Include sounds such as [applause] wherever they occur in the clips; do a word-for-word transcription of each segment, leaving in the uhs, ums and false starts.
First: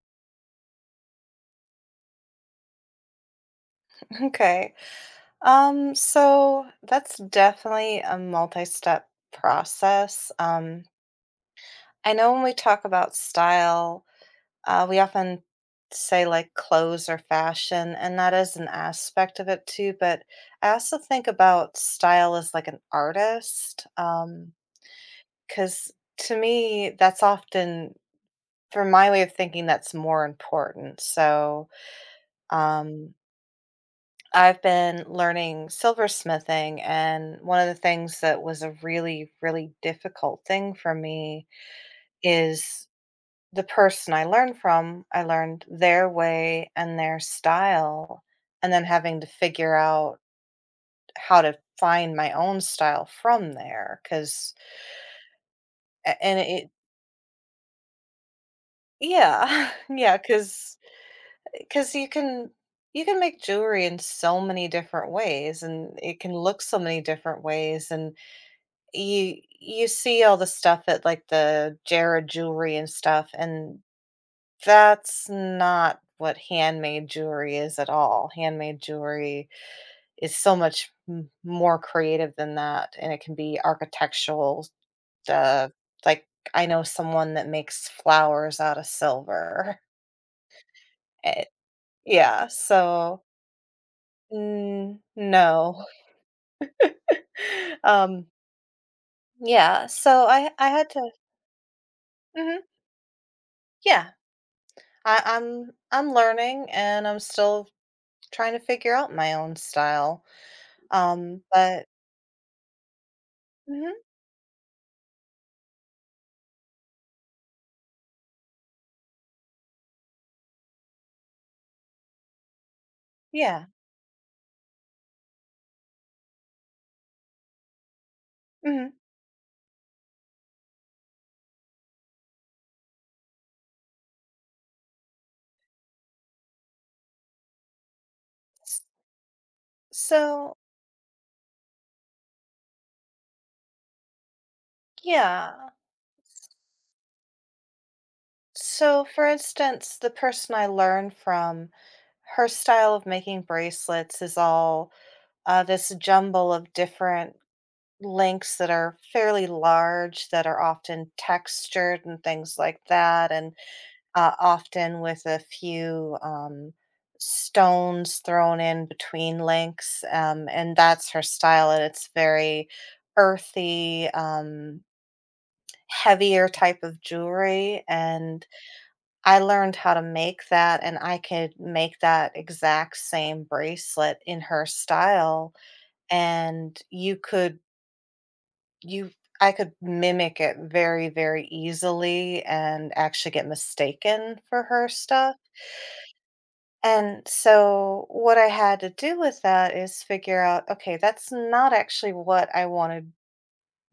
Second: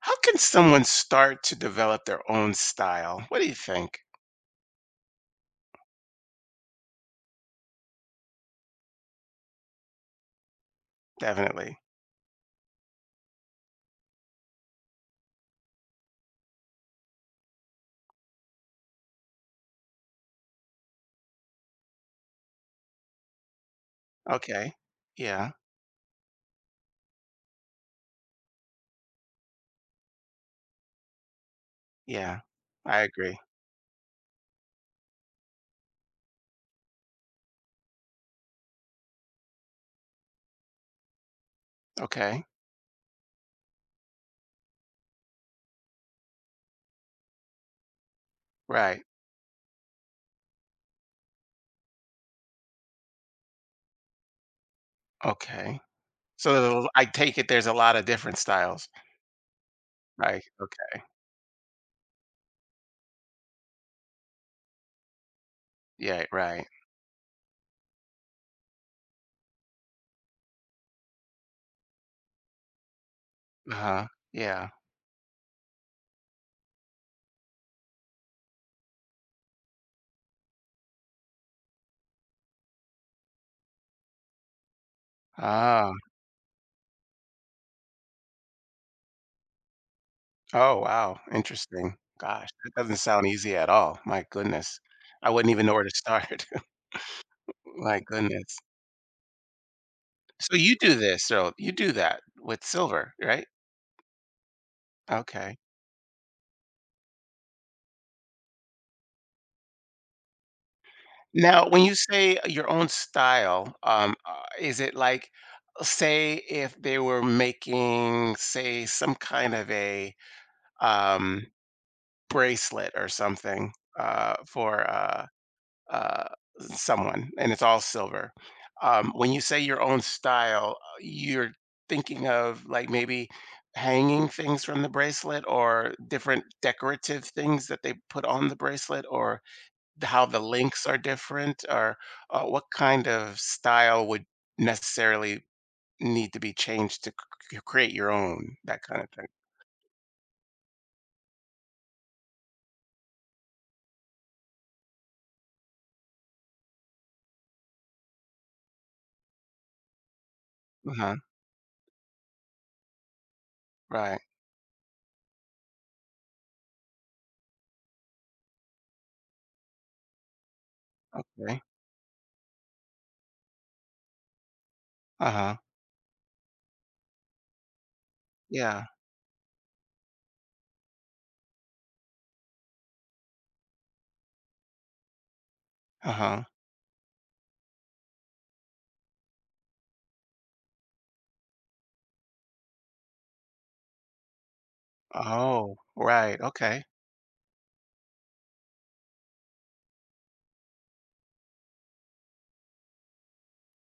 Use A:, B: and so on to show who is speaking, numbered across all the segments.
A: How can someone start to develop their own style? What do you think?
B: Okay. Um, so that's definitely a multi-step process. Um,
A: Definitely.
B: I know when we talk about style, uh, we often say like clothes or fashion, and that is an aspect of it too, but I also think about style as like an artist, um,
A: Okay. Yeah.
B: because to me, that's often, for my way of thinking, that's more important. So,
A: Yeah. I
B: um,
A: agree.
B: I've been learning silversmithing, and one of the things that was a really, really difficult thing for me
A: Okay.
B: is the person I learned from. I learned their way and their style, and then
A: Right.
B: having to figure out how to find my own style from there. Because,
A: Okay.
B: and
A: So
B: it,
A: there's a- I take it there's a lot of different styles.
B: yeah, [laughs] yeah,
A: Right.
B: because
A: Okay.
B: because you can you can make jewelry in so many different ways, and it
A: Yeah.
B: can look
A: Right.
B: so many different ways, and You you see all the stuff at, like, the Jared Jewelry and stuff,
A: Uh
B: and
A: huh. Yeah.
B: that's not what handmade jewelry is at all. Handmade jewelry is so much m more creative than that, and it can be architectural, uh,
A: Ah.
B: like, I know someone that makes flowers out of silver. [laughs]
A: Oh, wow.
B: Eh
A: Interesting.
B: yeah,
A: Gosh, that doesn't
B: so
A: sound easy at all. My goodness.
B: mm,
A: I wouldn't even know where
B: no.
A: to
B: [laughs]
A: start. [laughs] My
B: Um,
A: goodness.
B: yeah, so I
A: So
B: I
A: you
B: had
A: do
B: to
A: this. So you do that
B: mhm,
A: with silver, right?
B: yeah. I,
A: Okay.
B: I'm I'm learning and I'm still trying to figure out my own style. Um,
A: Now, when
B: but
A: you say your own style,
B: mhm,
A: um, uh, is it like, say, if they were making, say, some kind of a um, bracelet or
B: yeah.
A: something uh, for uh, uh, someone, and it's all silver.
B: hmm
A: Um, when you say your own style, uh, you're thinking of like maybe hanging things from the bracelet or different decorative things that they put on the bracelet, or how the
B: So,
A: links are different, or uh, what kind of style would necessarily
B: yeah.
A: need to be changed to c- c- create your own, that kind
B: So
A: of thing.
B: for instance, the person I learned from, her style of making bracelets is all uh, this jumble of different links that are fairly large that are often
A: Uh-huh.
B: textured and things like that and
A: Right.
B: uh, often with a few um, stones thrown in between links. Um, and that's her
A: Right.
B: style. And it's very earthy, um,
A: Uh-huh.
B: heavier type of jewelry. And
A: Yeah.
B: I learned how to make that, and I could make that exact same bracelet in her style.
A: Uh-huh.
B: And you could, you, I could mimic it very, very easily and actually get mistaken for her stuff.
A: Oh, right. Okay.
B: And so what I had to do with that is figure out, okay, that's not actually what I want to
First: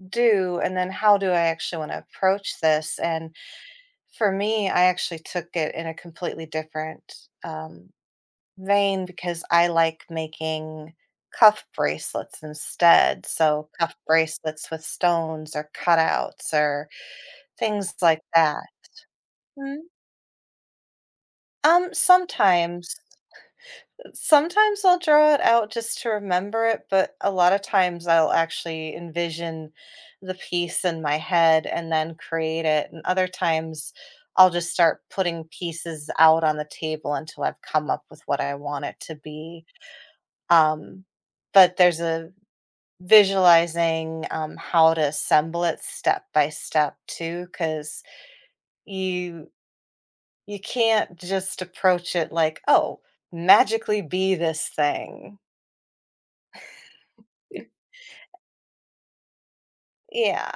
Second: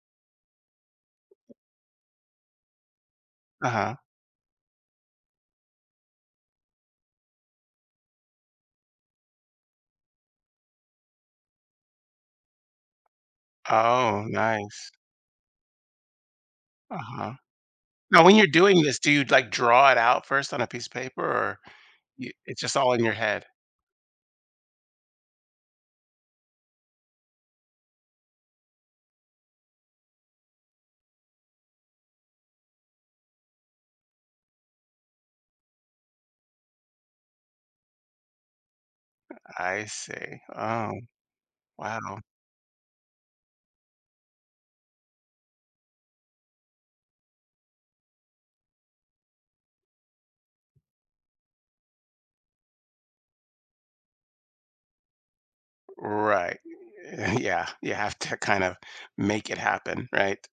B: do. And then how do I actually want to approach this? And
A: Uh-huh.
B: for me, I actually took it in a completely different um, vein because I like making cuff bracelets instead. So cuff
A: Oh,
B: bracelets with
A: nice.
B: stones or cutouts or
A: Uh-huh.
B: things like
A: Now, when you're
B: that.
A: doing this, do you like
B: Mm,
A: draw it out first on a piece of paper or
B: Um,
A: you, it's just all
B: sometimes
A: in your head?
B: Sometimes I'll draw it out just to remember it, but a lot of times I'll actually envision the piece in my head and then create it. And other times I'll just start putting pieces out on the table until I've come up with what I want it to be.
A: I see. Oh,
B: Um, but there's
A: wow.
B: a visualizing um, how to assemble it step by step too, because you you can't just approach it like, oh, magically be this thing.
A: Right. [laughs] Yeah, you have to kind of make it happen, right?
B: Yeah.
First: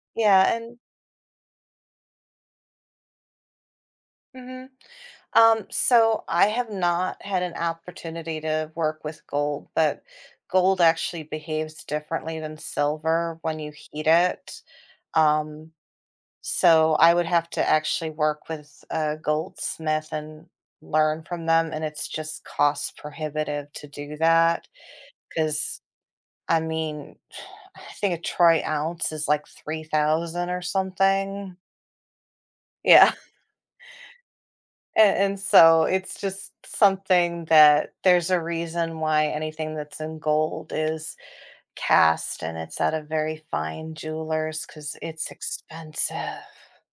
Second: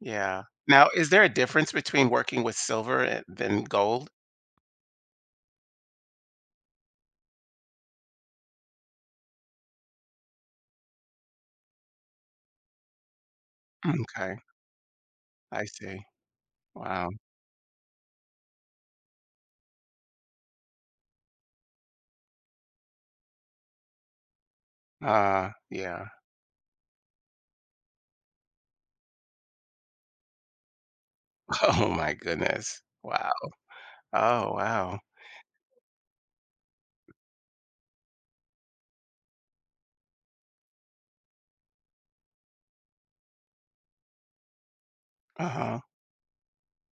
A: Yeah.
B: Yeah, and
A: Now, is there a difference between working with silver a than gold?
B: mhm. Um, so I have not had an opportunity to work with gold, but gold actually behaves differently than silver when you heat
A: Okay,
B: it.
A: I
B: Um,
A: see.
B: so
A: Wow.
B: I would have to actually work with a goldsmith and learn from them, and it's just cost prohibitive to do that because
A: Uh, yeah.
B: I mean, [sighs] I think a troy ounce is like three thousand or something.
A: [laughs] Oh my goodness.
B: Yeah.
A: Wow. Oh, wow.
B: And, and so it's just something that there's a reason why anything that's in gold is cast and it's at a very fine jeweler's because it's
A: Uh-huh.
B: expensive.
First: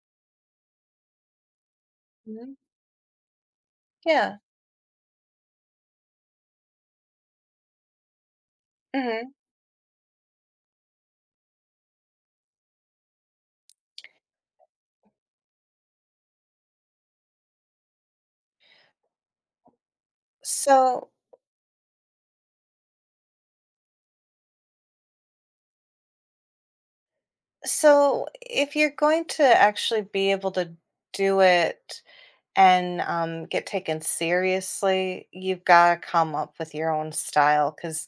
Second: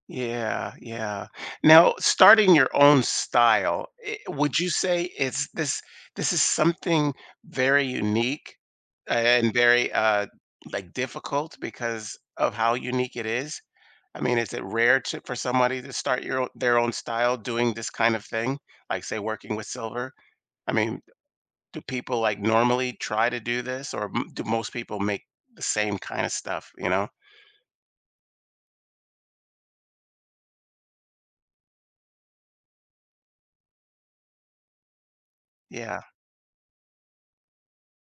A: Yeah, yeah. Now,
B: Mhm.
A: starting your own style, I
B: Yeah.
A: would you say it's this this is something very unique
B: hmm
A: and very, uh, like, difficult because of how unique it is? I mean, is it rare to for somebody to start your own their own style doing this kind of thing? Like, say, working with silver? I mean,
B: So,
A: do people, like, normally try to do this, or m do most people make the same kind of stuff, you know?
B: so if you're going to actually be able to do it and um, get taken seriously, you've got
A: Yeah,
B: to come up with your own style because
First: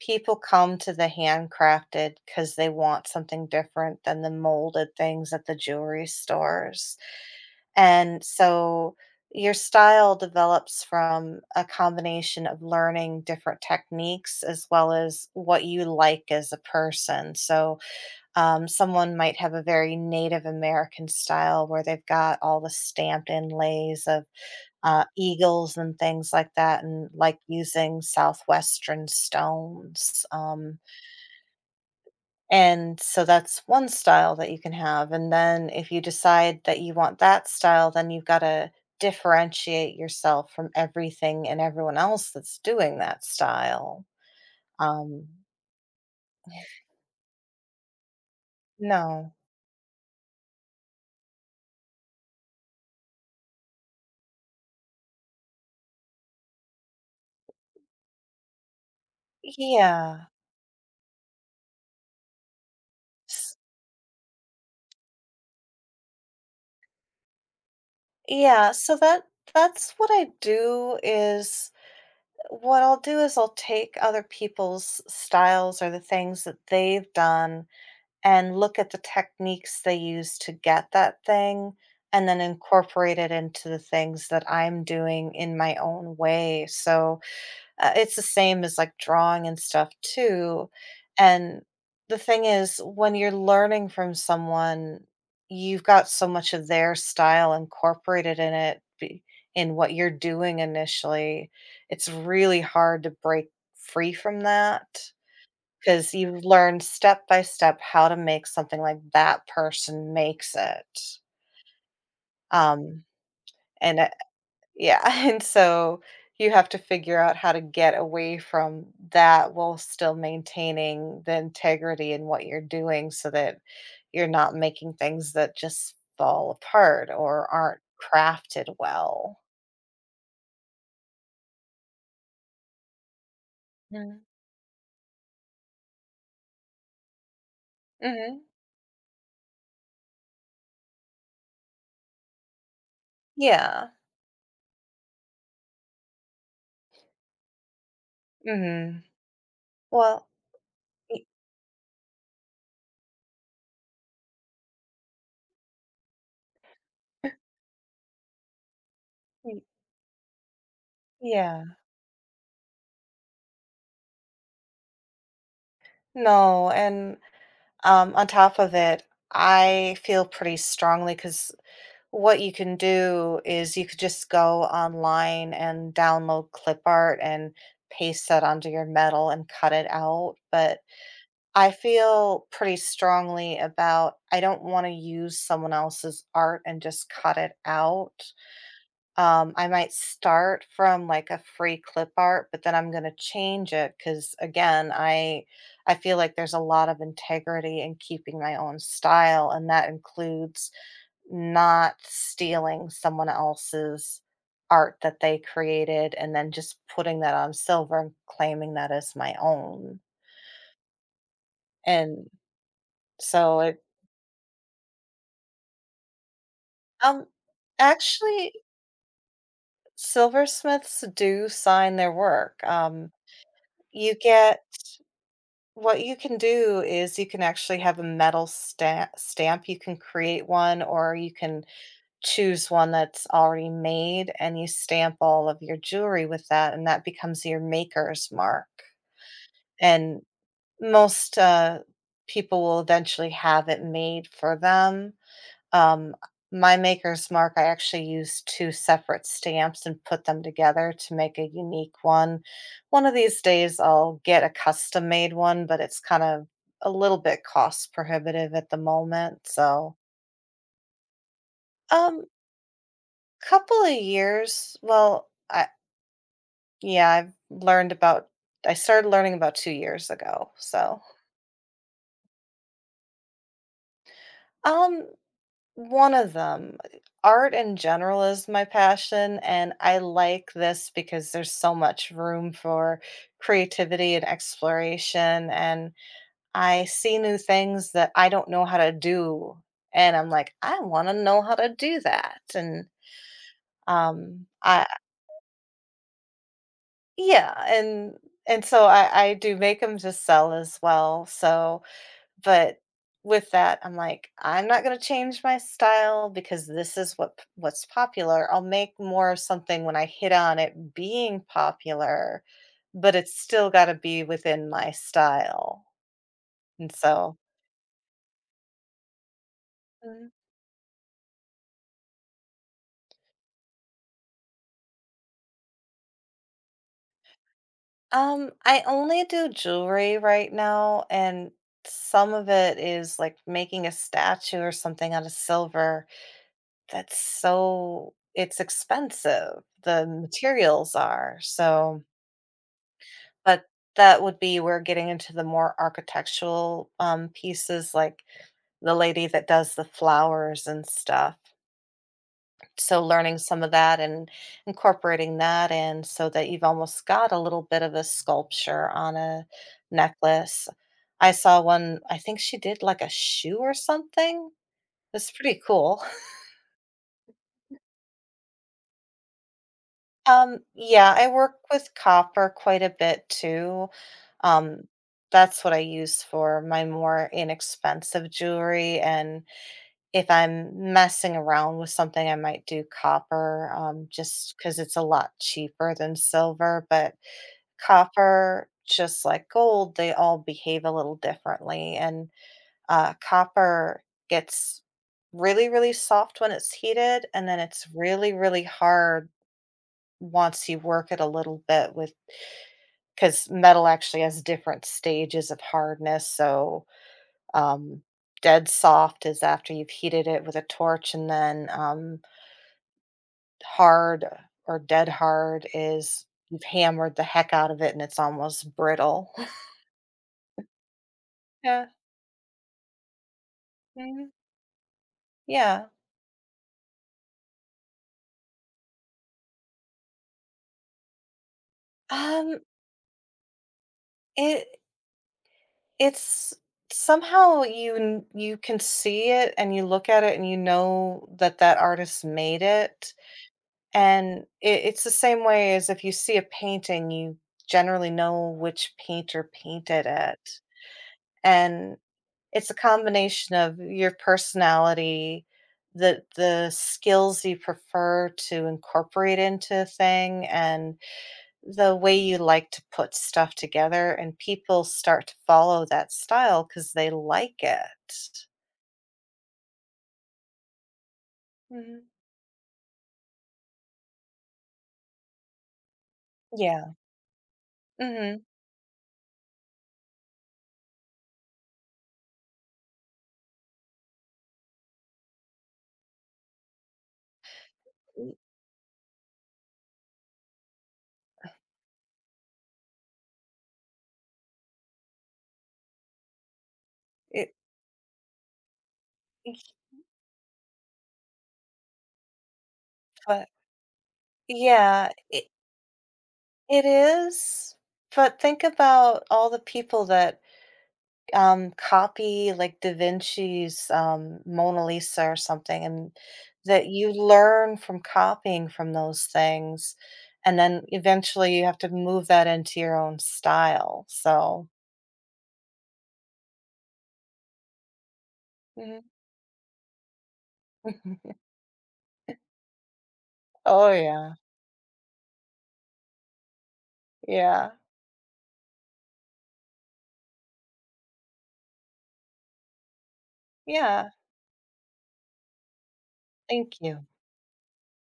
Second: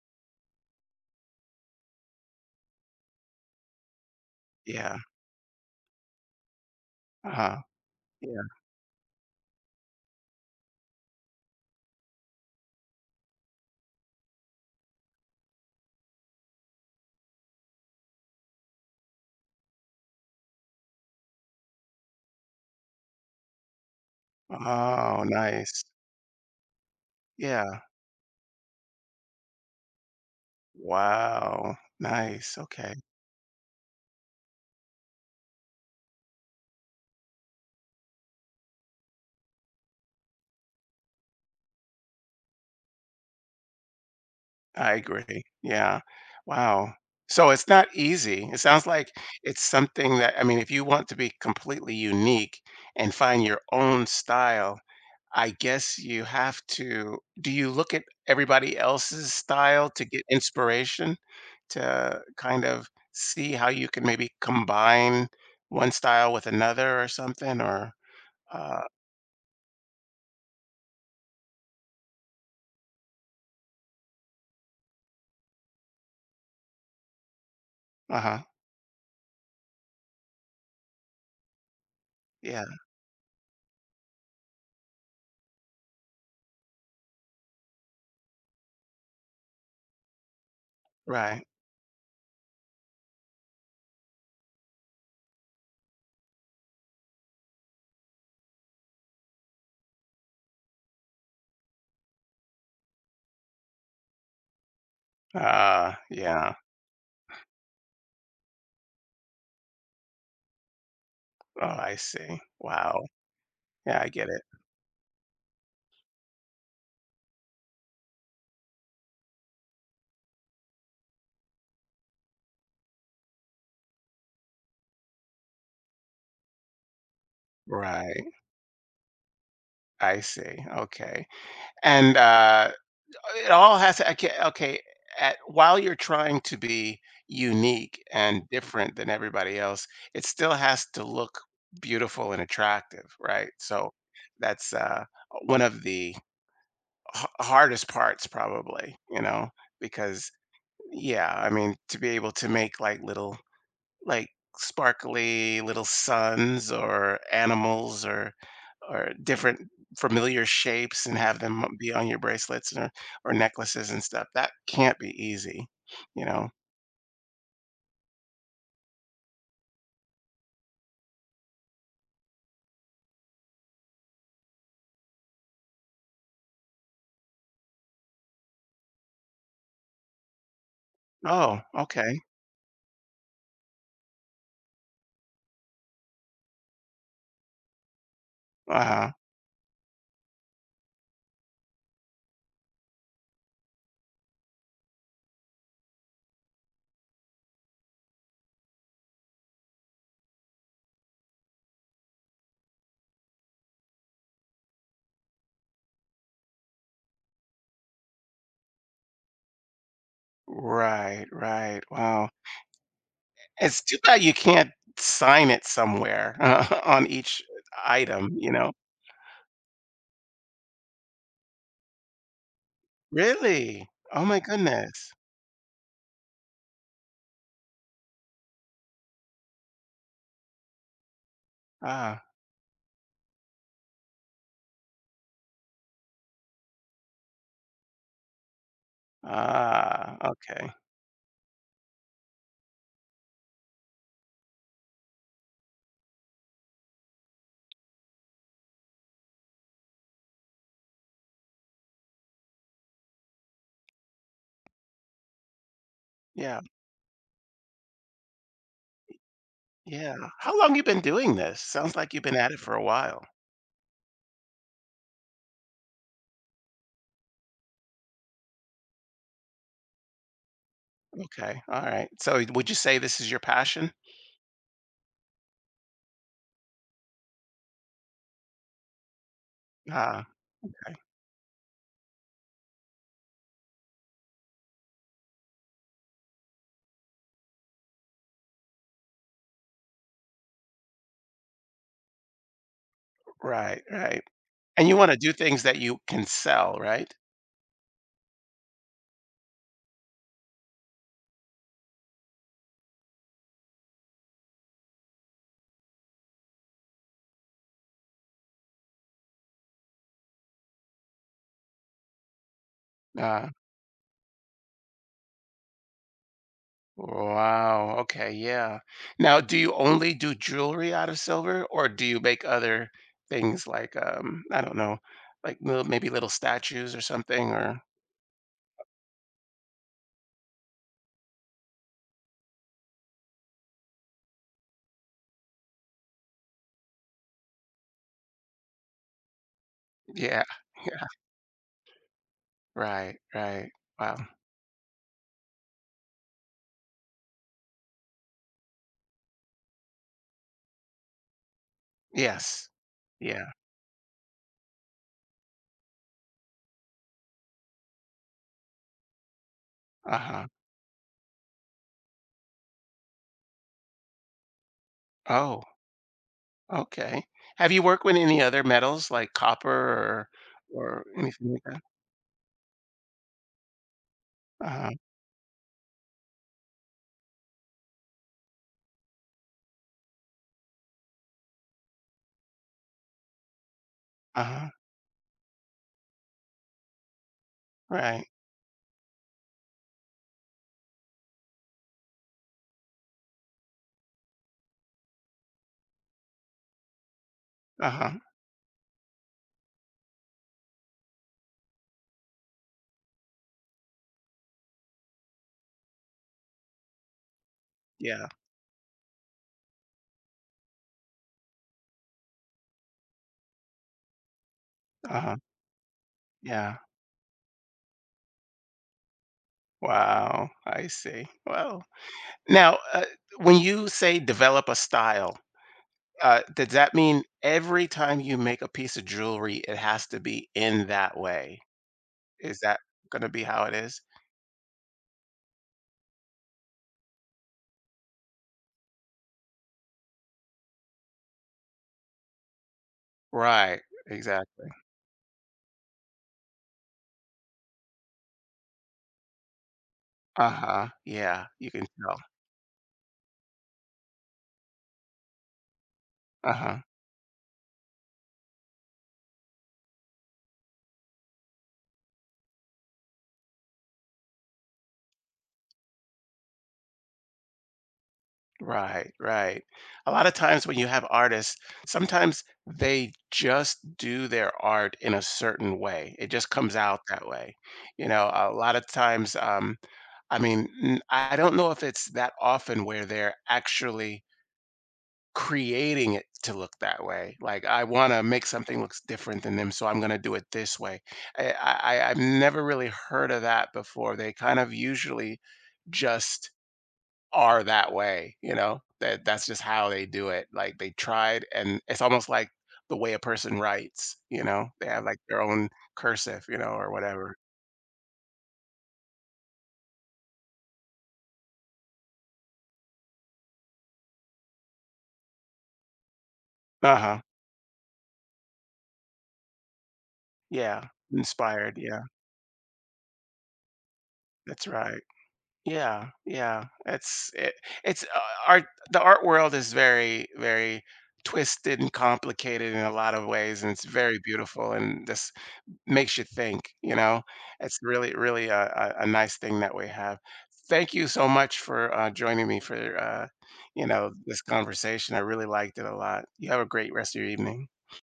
B: people come to the handcrafted because they want something different than the molded
A: yeah,
B: things at the jewelry stores.
A: uh-huh,
B: And
A: yeah.
B: so your style develops from a combination of learning different techniques as well as what you like as a person. So, um, someone might have a very Native American style where they've got all the stamped inlays of uh,
A: Oh,
B: eagles
A: nice.
B: and things like that, and like
A: Yeah.
B: using southwestern stones. Um,
A: Wow, nice, okay.
B: and so that's one style that you can have. And then if you decide that you want that style, then you've got to differentiate yourself from everything and everyone else that's doing that style.
A: I
B: Um,
A: agree, yeah. Wow. So it's not easy. It sounds like
B: no,
A: it's something that I mean, if you want to be completely unique and find your own style I guess you have to do you look at everybody else's style to get
B: yeah,
A: inspiration to kind of see
B: S-
A: how you can maybe combine one style with another or something or
B: yeah.
A: uh
B: So that that's what I do is What I'll do is I'll take other people's styles or the things that they've done
A: uh-huh.
B: and look at the techniques they use to get that thing and then
A: Yeah,
B: incorporate it into the things that I'm doing in my own way. So, uh, it's the same as like drawing and stuff too.
A: right.
B: And the thing is, when you're learning from someone, you've got so much of their style incorporated in it, be- in what you're doing initially. It's really hard to break free from that
A: Uh
B: because you've
A: yeah.
B: learned step by step how to make something like that person makes it.
A: Oh, I see. Wow.
B: Um,
A: Yeah, I
B: and
A: get it.
B: Yeah, [laughs] and so you have to figure out how to get away from that while still maintaining the integrity in what you're doing so that you're not making things that just fall apart or aren't
A: Right.
B: crafted well.
A: I see. Okay. And uh It all has to
B: Mhm.
A: okay okay, at while you're trying to be unique
B: Mhm.
A: and different than everybody else, it still has to look beautiful and attractive, right?
B: Yeah.
A: So, that's, uh, one of the ha hardest parts probably,
B: Mhm.
A: you know,
B: Well,
A: because
B: y
A: yeah, I mean, to be able to make, like, little like sparkly little suns or animals or or
B: y
A: different familiar shapes and have
B: yeah.
A: them be on your bracelets or, or necklaces and stuff. That can't be easy, you know.
B: No, and, um, on top of it, I feel pretty strongly because. What you can do is you could just go online and download clip art and paste that onto your metal and cut it out, but
A: Oh,
B: I
A: okay.
B: feel pretty strongly about I don't wanna use someone else's art and just cut it out.
A: Uh-huh.
B: Um, I might start from, like, a free clip art, but then I'm gonna change it because again, I I feel like there's a lot of integrity in keeping my own style, and that includes not stealing someone else's art that they created and then just putting that on silver and claiming that as my own.
A: Right, right. Wow.
B: And so it
A: It's too bad you can't sign it somewhere [laughs] uh, on
B: um
A: each item, you
B: Actually
A: know.
B: silversmiths do sign their work. Um
A: Really?
B: you
A: Oh my
B: get
A: goodness.
B: What you can do is you can actually have a metal stamp stamp You can create one or you can
A: Ah,
B: choose one that's already made and you stamp all of your jewelry with that and that becomes your maker's mark.
A: ah,
B: And
A: okay.
B: most uh, people will eventually have it made for them. Um, my maker's mark, I actually use two separate stamps and put them together to make a unique one. One of these days, I'll get a custom made one, but it's kind of
A: Yeah.
B: a little bit cost prohibitive at the moment. So,
A: Yeah. How long you been doing this? Sounds like you've
B: um,
A: been at it for a while.
B: couple of years. Well, I Yeah, I've learned about. I started learning about two years ago. So,
A: Okay. All right. So would you say this is your passion?
B: um, One of them. Art in general is my passion, and I
A: Ah,
B: like this
A: okay.
B: because there's so much room for creativity and exploration, and I see new things that I don't know how to do, and I'm like, "I wanna know how to do that," and,
A: Right, right.
B: um, I
A: And you want to do things that you can sell, right?
B: Yeah, and and so I I do make them to sell as well, so But with that, I'm like, "I'm not gonna change my style because this is what p what's popular. I'll make more of something when I hit on it being popular, but it's
A: Uh,
B: still gotta be within my style." And so
A: wow. Okay. Yeah. Now, do you only
B: Mm.
A: do jewelry out of silver or do you make other things like, um, I don't know, like little, maybe little statues or something or,
B: Um, I only do jewelry right now, and some of it is, like, making a statue or something out of silver. That's so it's expensive, the
A: yeah. [laughs]
B: materials
A: Yeah.
B: are, so
A: Right,
B: But
A: right. Wow.
B: that would be we're getting into the more architectural, um, pieces, like the lady that does the flowers and stuff.
A: Yes.
B: So learning
A: Yeah.
B: some of that and incorporating that in so that you've almost got a little bit of a sculpture on a
A: Uh-huh.
B: necklace. I saw one. I think she did like a shoe or something. It's pretty
A: Oh.
B: cool.
A: Okay. Have you worked with any other metals like copper or
B: Um,
A: or
B: yeah, I
A: anything
B: work
A: like that?
B: with copper quite a bit too. Um,
A: Uh-huh.
B: that's what I use for my more inexpensive jewelry. And if I'm messing around with something, I might do copper, um, just
A: Uh-huh.
B: because it's a lot cheaper than silver. But
A: Right.
B: copper, just like gold, they all behave a little differently. And uh, copper gets really, really soft when it's heated, and then it's
A: Uh-huh.
B: really, really hard once you work it a little bit with, because metal actually has different stages of hardness, so, um,
A: Yeah.
B: dead soft is after you've heated it with a torch, and then, um, hard or dead
A: Uh-huh.
B: hard is you've
A: Yeah.
B: hammered the heck out of it and it's almost brittle. [laughs]
A: Wow. I see. Well,
B: Yeah,
A: now, uh, when you say
B: mhm,
A: develop a style,
B: yeah.
A: uh, does that mean every time you make a piece of jewelry, it has to be in that way? Is
B: Um,
A: that gonna be how it is?
B: it it's somehow you n you can see it and you look at it and you know that that artist made it.
A: Right.
B: And
A: Exactly.
B: it, it's the same way as if you see a painting, you generally know which painter painted it.
A: Uh-huh. Yeah. You can
B: And
A: tell.
B: it's a combination of your personality, the the
A: Uh-huh.
B: skills you prefer to incorporate into a thing, and the way you like to put stuff together. And people start to follow that style because they like it.
A: Right, right. A lot of times when you have artists,
B: Mhm.
A: sometimes they just do their art in a certain way. It just comes
B: Yeah.
A: out that way. You know,
B: hmm
A: a lot of times, um, I mean, n- I don't know if it's that often where they're actually creating it to look that way. Like, I want to make something looks different than them, so I'm going to do it this way. I, I, I- I've never really heard of that before. They kind of usually just
B: It,
A: are that way, you know? That that's just how they do it. Like they tried and it's almost like the way a
B: but
A: person writes, you know? They have
B: Yeah,
A: like their own cursive, you know,
B: it
A: or whatever.
B: is, but think about all the people that, um, copy, like, Da Vinci's, um, Mona Lisa or something, and that you
A: Uh-huh.
B: learn from copying from those things, and
A: Yeah.
B: then eventually you have
A: Inspired,
B: to
A: yeah.
B: move that into your own style,
A: That's
B: so
A: right. Yeah, yeah. It's it, it's uh, art the
B: Mhm.
A: art world is very very
B: [laughs]
A: twisted and complicated in a lot of ways and it's
B: Oh,
A: very
B: yeah.
A: beautiful and this makes you think, you know?
B: Yeah.
A: It's really, really a a a nice thing that we have. Thank you so much for, uh, joining me for, uh, you
B: Yeah.
A: know, this conversation. I really liked it a lot. You have a
B: Thank
A: great
B: you.
A: rest of your evening.